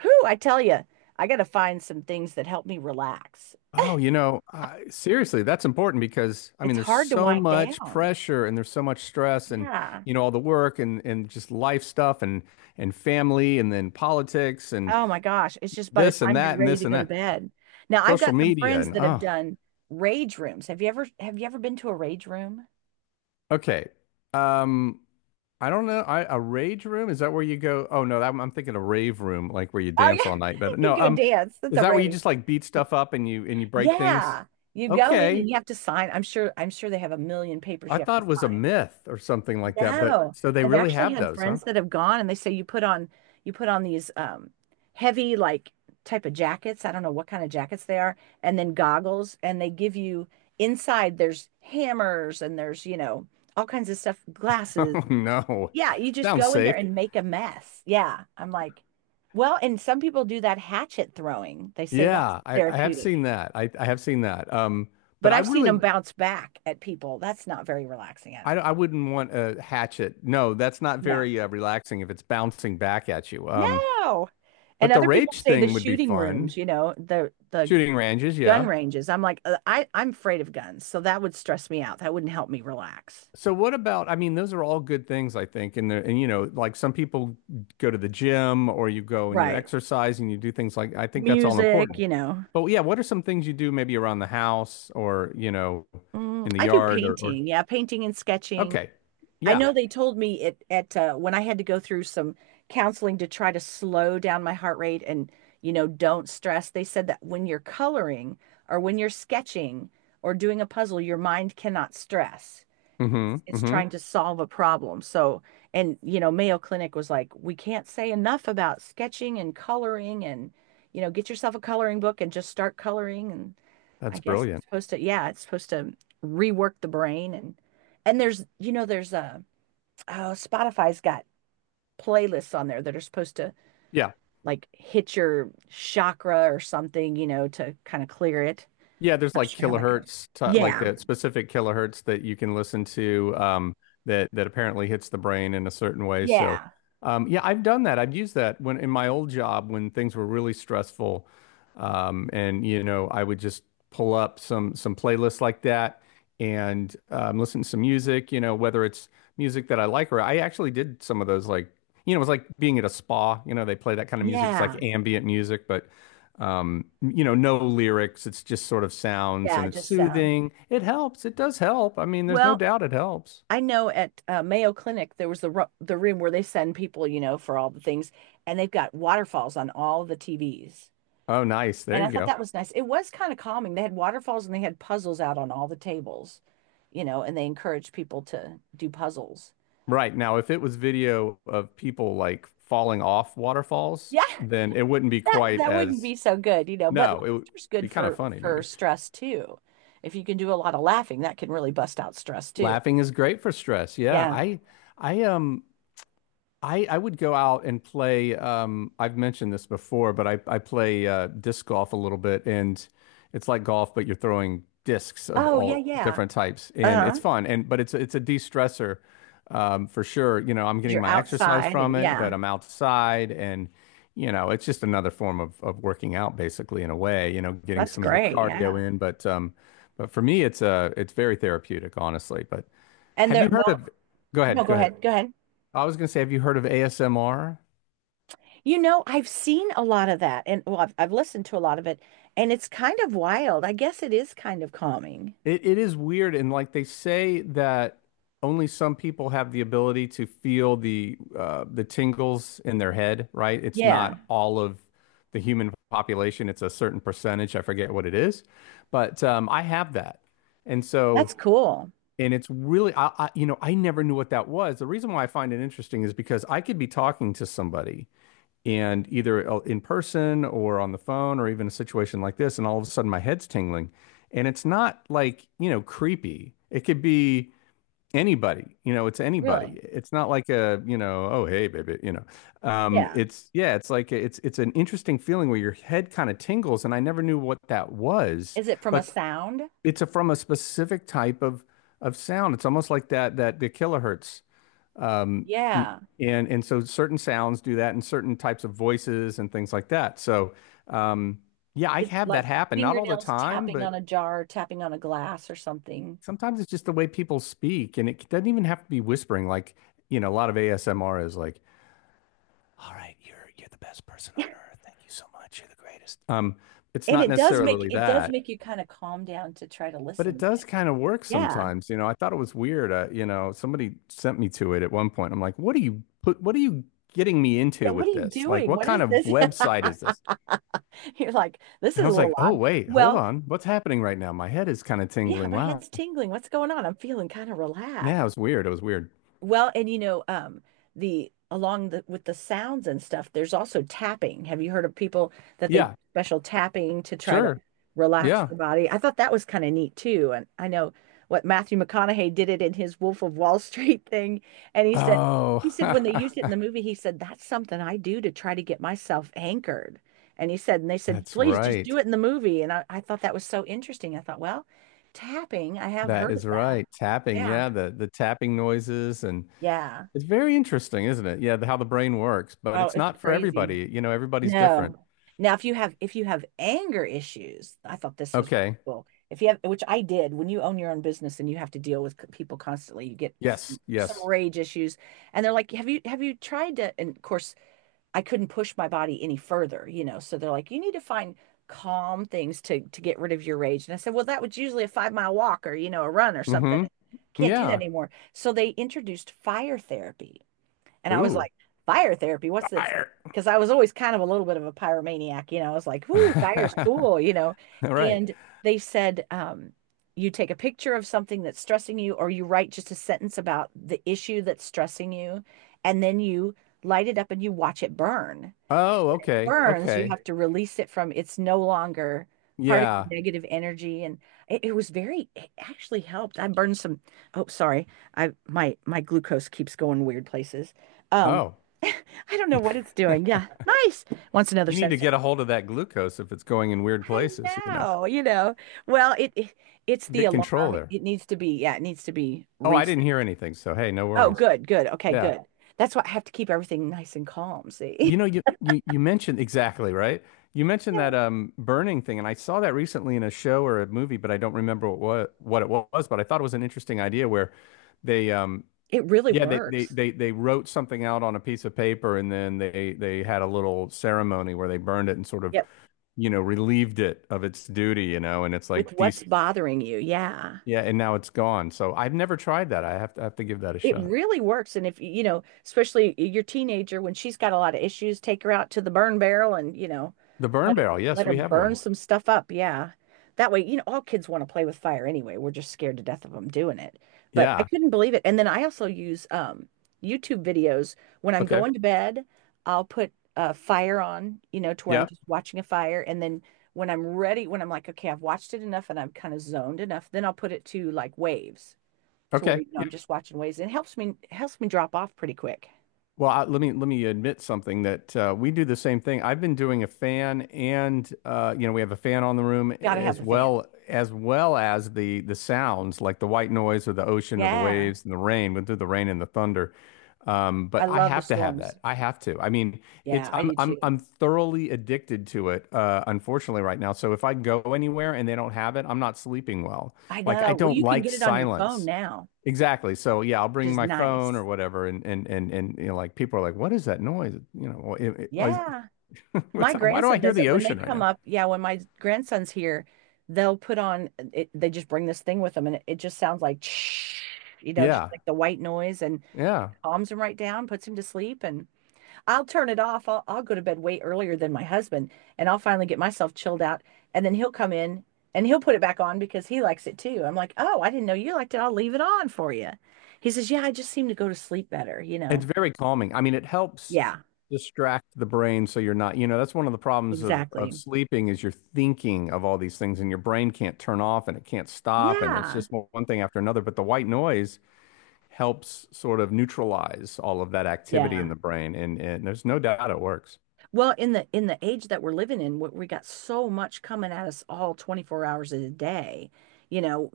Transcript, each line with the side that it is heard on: right: Whew, I tell you, I got to find some things that help me relax.
left: Oh, seriously, that's important because
right: It's
left: there's
right: hard to
left: so
right: wind
left: much
right: down.
left: pressure and there's so much stress and
right: Yeah.
left: all the work and just life stuff and family and then politics and
right: Oh my gosh. It's just by the
left: this and
right: time you're
left: that and
right: ready
left: this
right: to
left: and
right: go to
left: that.
right: bed. Now, I've
left: Social
right: got some
left: media
right: friends
left: and
right: that have
left: oh,
right: done rage rooms. Have you ever been to a rage room?
left: okay. Um, I don't know. I a rage room, is that where you go? Oh no, that, I'm thinking a rave room, like where you
right: Oh
left: dance
right: yeah.
left: all night. But
right: You
left: no,
right: go dance. That's
left: is
right: a
left: that where you
right: rage.
left: just beat stuff up and you break things?
right: Yeah. You go in
left: Okay,
right: and you have to sign. I'm sure they have a million papers
left: I
right: you have
left: thought it
right: to
left: was a
right: sign.
left: myth or something like that, but
right: No,
left: so they
right: I've
left: really
right: actually
left: have
right: had
left: those, huh?
right: friends that have gone and they say you put on these heavy like type of jackets. I don't know what kind of jackets they are, and then goggles, and they give you inside there's hammers and there's, you know, all kinds of stuff, glasses.
left: Oh no.
right: Yeah, you just
left: Sounds
right: go in there
left: safe.
right: and make a mess. Yeah. I'm like, well, and some people do that hatchet throwing. They say that's
left: Yeah, I have seen
right: therapeutic.
left: that. I have seen that.
right: But
left: But I
right: I've seen
left: really
right: them bounce back at people. That's not very relaxing, I don't.
left: I wouldn't want a hatchet. No, that's not
right: No.
left: very relaxing if it's bouncing back at you.
right: No. And
left: But the
right: other people
left: rage
right: say the
left: thing would be
right: shooting
left: fun.
right: rooms, you know, the
left: Shooting ranges,
right: gun
left: yeah.
right: ranges. I'm like, I'm afraid of guns, so that would stress me out. That wouldn't help me relax.
left: So what about, those are all good things, I think. And the, and like some people go to the gym or you go and you
right: Right.
left: exercise and you do things I think that's all
right: Music,
left: important.
right: you know.
left: But yeah, what are some things you do maybe around the house or,
right: Mm,
left: in the
right: I do
left: yard or
right: painting. Yeah, painting and sketching.
left: okay.
right: I
left: Yeah.
right: know they told me it at when I had to go through some counseling to try to slow down my heart rate and, you know, don't stress. They said that when you're coloring or when you're sketching or doing a puzzle, your mind cannot stress. it's
left: Mm-hmm.
right: it's
left: Mm-hmm.
right: trying to solve a problem. So, and you know, Mayo Clinic was like, we can't say enough about sketching and coloring and you know, get yourself a coloring book and just start coloring. And I
left: That's
right: guess
left: brilliant.
right: it's supposed to, yeah, it's supposed to rework the brain. And there's, you know, there's a, oh, Spotify's got playlists on there that are supposed to
left: Yeah.
right: like hit your chakra or something, you know, to kind of clear it.
left: Yeah, there's
right: Not
left: like
right: sure how that goes.
left: kilohertz, to, like
right: Yeah.
left: the specific kilohertz that you can listen to that that apparently hits the brain in a certain way. So,
right: Yeah.
left: yeah, I've done that. I've used that when in my old job when things were really stressful, and I would just pull up some playlists like that and listen to some music. Whether it's music that I like or I actually did some of those it was like being at a spa. You know, they play that kind of music. It's like
right: Yeah.
left: ambient music, but no lyrics. It's just sort of sounds
right: Yeah,
left: and it's
right: just sound.
left: soothing. It helps. It does help. There's no
right: Well,
left: doubt it helps.
right: I know at Mayo Clinic there was the ro the room where they send people, you know, for all the things, and they've got waterfalls on all the TVs.
left: Oh, nice. There
right: And I
left: you
right: thought
left: go.
right: that was nice. It was kind of calming. They had waterfalls and they had puzzles out on all the tables, you know, and they encouraged people to do puzzles.
left: Right. Now, if it was video of people like falling off waterfalls,
right: Yeah,
left: then it wouldn't be
right: that
left: quite
right: that wouldn't be
left: as,
right: so good, you know, but
left: no, it would
right: laughter's
left: be
right: good
left: kind of
right: for
left: funny maybe.
right: stress too. If you can do a lot of laughing, that can really bust out stress too.
left: Laughing is great for stress. Yeah.
right: Yeah.
left: I, um, I would go out and play. I've mentioned this before, but I play disc golf a little bit, and it's like golf, but you're throwing discs of
right: Oh, yeah,
left: all
right: yeah.
left: different types, and it's
right: Uh-huh.
left: fun. And but it's a de-stressor for sure. You know, I'm
right: 'Cause
left: getting
right: you're
left: my exercise
right: outside
left: from
right: and
left: it, but
right: yeah,
left: I'm outside, and it's just another form of working out, basically, in a way. You know, getting
right: that's
left: some of your
right: great. Yeah.
left: cardio in. But for me, it's very therapeutic, honestly. But
right: And
left: have
right: there,
left: you heard
right: well,
left: of? Go
right: no,
left: ahead, go ahead.
right: go ahead.
left: I was gonna say, have you heard of ASMR?
right: You know, I've seen a lot of that, and well, I've listened to a lot of it, and it's kind of wild. I guess it is kind of calming.
left: It is weird, and they say that only some people have the ability to feel the tingles in their head, right? It's
right: Yeah,
left: not all of the human population; it's a certain percentage. I forget what it is, but I have that, and so
right: that's cool.
left: and it's really, I I never knew what that was. The reason why I find it interesting is because I could be talking to somebody, and either in person or on the phone or even a situation like this, and all of a sudden my head's tingling, and it's not like creepy. It could be anybody, it's
right: Really?
left: anybody. It's not like a, oh hey baby,
right: Yeah.
left: it's yeah, it's it's an interesting feeling where your head kind of tingles, and I never knew what that was,
right: Is it from a
left: but
right: sound?
left: it's a, from a specific type of sound. It's almost like that the kilohertz, um,
right: Yeah.
left: and so certain sounds do that, and certain types of voices and things like that. So, um, yeah, I
right: It's
left: have that
right: like
left: happen. Not all the
right: fingernails
left: time,
right: tapping
left: but
right: on a jar, tapping on a glass or something.
left: sometimes it's just the way people speak, and it doesn't even have to be whispering. Like, a lot of ASMR is like, "All right, you're the best person
right: Yeah,
left: on earth. Thank you so much. You're the greatest." It's
right: and
left: not
right: it does make,
left: necessarily
right: it does
left: that.
right: make you kind of calm down to try to
left: But it
right: listen.
left: does kind of work
right: Yeah.
left: sometimes, you know. I thought it was weird. You know, somebody sent me to it at one point. I'm like, what are you getting me
right: Yeah,
left: into
right: what are
left: with
right: you
left: this? Like,
right: doing?
left: what
right: What is
left: kind of
right: this?
left: website is this?
right: You're like, this
left: And I
right: is a
left: was
right: little
left: like, oh,
right: odd.
left: wait, hold
right: Well,
left: on. What's happening right now? My head is kind of
right: yeah,
left: tingling.
right: my
left: Wow.
right: head's tingling. What's going on? I'm feeling kind of
left: Yeah,
right: relaxed.
left: it was weird. It was weird.
right: Well, and you know, the along the with the sounds and stuff, there's also tapping. Have you heard of people that they do
left: Yeah,
right: special tapping to try to
left: sure.
right: relax
left: Yeah.
right: the body? I thought that was kind of neat too. And I know what Matthew McConaughey did it in his Wolf of Wall Street thing, and
left: Oh,
right: he said when they used it in the movie, he said that's something I do to try to get myself anchored. And he said, and they said,
left: that's
right: please just do
left: right.
right: it in the movie. And I thought that was so interesting. I thought, well, tapping, I have
left: That
right: heard of
left: is
right: that.
left: right. Tapping.
right: Yeah.
left: Yeah, the tapping noises and
right: Yeah.
left: it's very interesting, isn't it? Yeah, the, how the brain works, but
right: Oh,
left: it's
right: it's
left: not for
right: crazy.
left: everybody. You know, everybody's
right: No.
left: different.
right: Now, if you have anger issues, I thought this was
left: Okay.
right: cool. If you have, which I did, when you own your own business and you have to deal with people constantly, you get
left: Yes.
right: some
left: Yes.
right: rage issues, and they're like, have you tried to?" And of course, I couldn't push my body any further, you know. So they're like, "You need to find calm things to get rid of your rage." And I said, "Well, that was usually a 5 mile walk, or you know, a run or something.
left: Mm-hmm.
right: Can't do that
left: Yeah.
right: anymore." So they introduced fire therapy. And I was
left: Ooh.
right: like, fire therapy, what's this?
left: Fire.
right: Because I was always kind of a little bit of a pyromaniac, you know. I was like, "Ooh, fire's
left: All
right: cool," you know.
left: right.
right: And they said, you take a picture of something that's stressing you, or you write just a sentence about the issue that's stressing you, and then you light it up and you watch it burn.
left: Oh, okay.
right: Burns, you
left: Okay.
right: have to release it from, it's no longer part of your
left: Yeah.
right: negative energy. And it was very, it actually helped. I burned some, oh, sorry. My glucose keeps going weird places. Um,
left: Oh,
right: I don't know what it's doing. Yeah. Nice. Wants another
left: you need to
right: sensor.
left: get a hold of that glucose if it's going in weird
right: I
left: places, you know.
right: know, you know. Well, it it's the
left: Get control
right: alarm.
left: there.
right: It needs to be, yeah, it needs to be
left: Oh, I
right: reset.
left: didn't hear anything, so hey, no
right: Oh,
left: worries.
right: good, good. Okay,
left: Yeah.
right: good. That's why I have to keep everything nice and calm, see?
left: You know, you mentioned exactly, right? You mentioned
right: Yeah.
left: that burning thing, and I saw that recently in a show or a movie, but I don't remember what it was, but I thought it was an interesting idea where they
right: It really
left: yeah, they,
right: works.
left: they wrote something out on a piece of paper, and then they had a little ceremony where they burned it and sort of,
right: Yep.
left: you know, relieved it of its duty, you know, and it's
right: With
left: like
right: what's
left: these
right: bothering you. Yeah.
left: yeah, and now it's gone. So I've never tried that. I have to give that a
right: It
left: shot.
right: really works. And if, you know, especially your teenager, when she's got a lot of issues, take her out to the burn barrel and, you know,
left: The burn
right: let her
left: barrel,
right: let
left: yes,
right: her
left: we have
right: burn
left: one.
right: some stuff up. Yeah. That way, you know, all kids want to play with fire anyway. We're just scared to death of them doing it. But I
left: Yeah.
right: couldn't believe it. And then I also use YouTube videos when I'm
left: Okay.
right: going to bed. I'll put a fire on, you know, to where I'm
left: Yeah.
right: just watching a fire. And then when I'm ready, when I'm like, okay, I've watched it enough and I'm kind of zoned enough, then I'll put it to like waves. To where
left: Okay.
right: you know, I'm just watching waves. It helps me, helps me drop off pretty quick.
left: Well, I, let me admit something that we do the same thing. I've been doing a fan, and you know we have a fan on the room
right: Gotta have
left: as
right: the fan.
left: well as well as the sounds like the white noise or the ocean or the
right: Yeah.
left: waves and the rain. We do the rain and the thunder,
right: I
left: but I
right: love the
left: have to have
right: storms.
left: that. I have to. I mean, it's
right: Yeah, I do
left: I'm
right: too.
left: thoroughly addicted to it. Unfortunately, right now. So if I go anywhere and they don't have it, I'm not sleeping well.
right: I
left: Like I
right: know. Well,
left: don't
right: you can
left: like
right: get it on your phone
left: silence.
right: now,
left: Exactly. So yeah, I'll
right: which
left: bring
right: is
left: my phone
right: nice.
left: or whatever, and you know, like people are like, "What is that noise?" You know, well, is-
right: Yeah.
left: what's
right: My
left: why do I
right: grandson
left: hear
right: does it
left: the
right: when they
left: ocean right
right: come
left: now?
right: up. Yeah, when my grandson's here, they'll put on it, they just bring this thing with them and it just sounds like you know, just
left: Yeah,
right: like the white noise and
left: yeah.
right: calms him right down, puts him to sleep. And I'll turn it off. I'll go to bed way earlier than my husband, and I'll finally get myself chilled out. And then he'll come in and he'll put it back on because he likes it too. I'm like, oh, I didn't know you liked it. I'll leave it on for you. He says, yeah, I just seem to go to sleep better, you
left: It's
right: know?
left: very calming. I mean, it helps
right: Yeah,
left: distract the brain so you're not, you know. That's one of the problems of
right: exactly.
left: sleeping is you're thinking of all these things, and your brain can't turn off and it can't stop and it's
right: Yeah.
left: just one thing after another. But the white noise helps sort of neutralize all of that activity in
right: Yeah.
left: the brain, and there's no doubt it works.
right: Well, in the age that we're living in, we got so much coming at us all 24 hours a day. You know,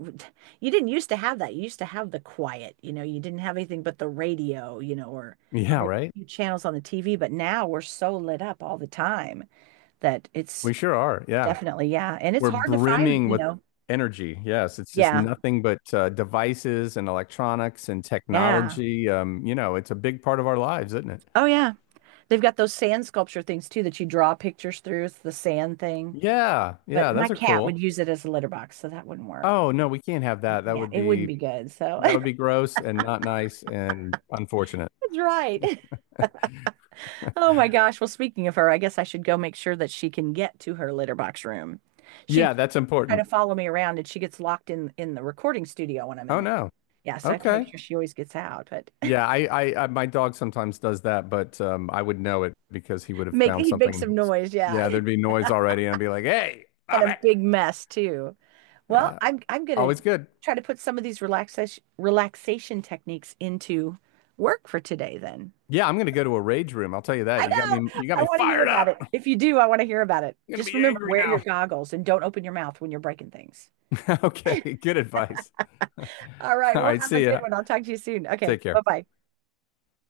right: you didn't used to have that. You used to have the quiet, you know, you didn't have anything but the radio, you know, or
left: Yeah,
right: maybe a
left: right.
right: few channels on the TV, but now we're so lit up all the time that it's
left: We sure are. Yeah.
right: definitely, yeah, and it's
left: We're
right: hard to find,
left: brimming
right: you
left: with
right: know.
left: energy. Yes, it's just
right: Yeah.
left: nothing but devices and electronics and
right: Yeah.
left: technology. You know, it's a big part of our lives, isn't it?
right: Oh yeah. They've got those sand sculpture things too that you draw pictures through. It's the sand thing.
left: Yeah,
right: But
left: yeah,
right: my
left: those are
right: cat
left: cool.
right: would use it as a litter box, so that wouldn't work.
left: Oh no, we can't have that.
right: Yeah, it wouldn't be good. So
left: That
right: that's
left: would be gross and not nice and unfortunate.
right: right. Oh my gosh. Well, speaking of her, I guess I should go make sure that she can get to her litter box room. She'd
left: Yeah, that's
right: try to
left: important.
right: follow me around and she gets locked in the recording studio when I'm in
left: Oh
right: there.
left: no.
right: Yeah, so I have to make
left: Okay.
right: sure she always gets out, but
left: Yeah, I my dog sometimes does that, but I would know it because he would have
right: make
left: found
right: he'd make some
left: something.
right: noise, yeah.
left: Yeah, there'd be noise already, and I'd be like, "Hey,
right: And
left: stop
right: a
left: it!"
right: big mess too. Well,
left: Yeah,
right: I'm gonna
left: always good.
right: try to put some of these relaxation techniques into work for today then.
left: Yeah, I'm gonna go to a rage room. I'll tell you that.
right: I know.
left: You got
right: I
left: me
right: want to hear
left: fired
right: about
left: up.
right: it.
left: I'm
right: If you do, I want to hear about it.
left: gonna
right: Just
left: be
right: remember,
left: angry
right: wear your
left: now.
right: goggles and don't open your mouth when you're breaking things.
left: Okay, good advice. All
right: All right. We'll
left: right,
right: have a
left: see
right: good
left: ya.
right: one. I'll talk to you soon. Okay.
left: Take
right: Bye
left: care.
right: bye.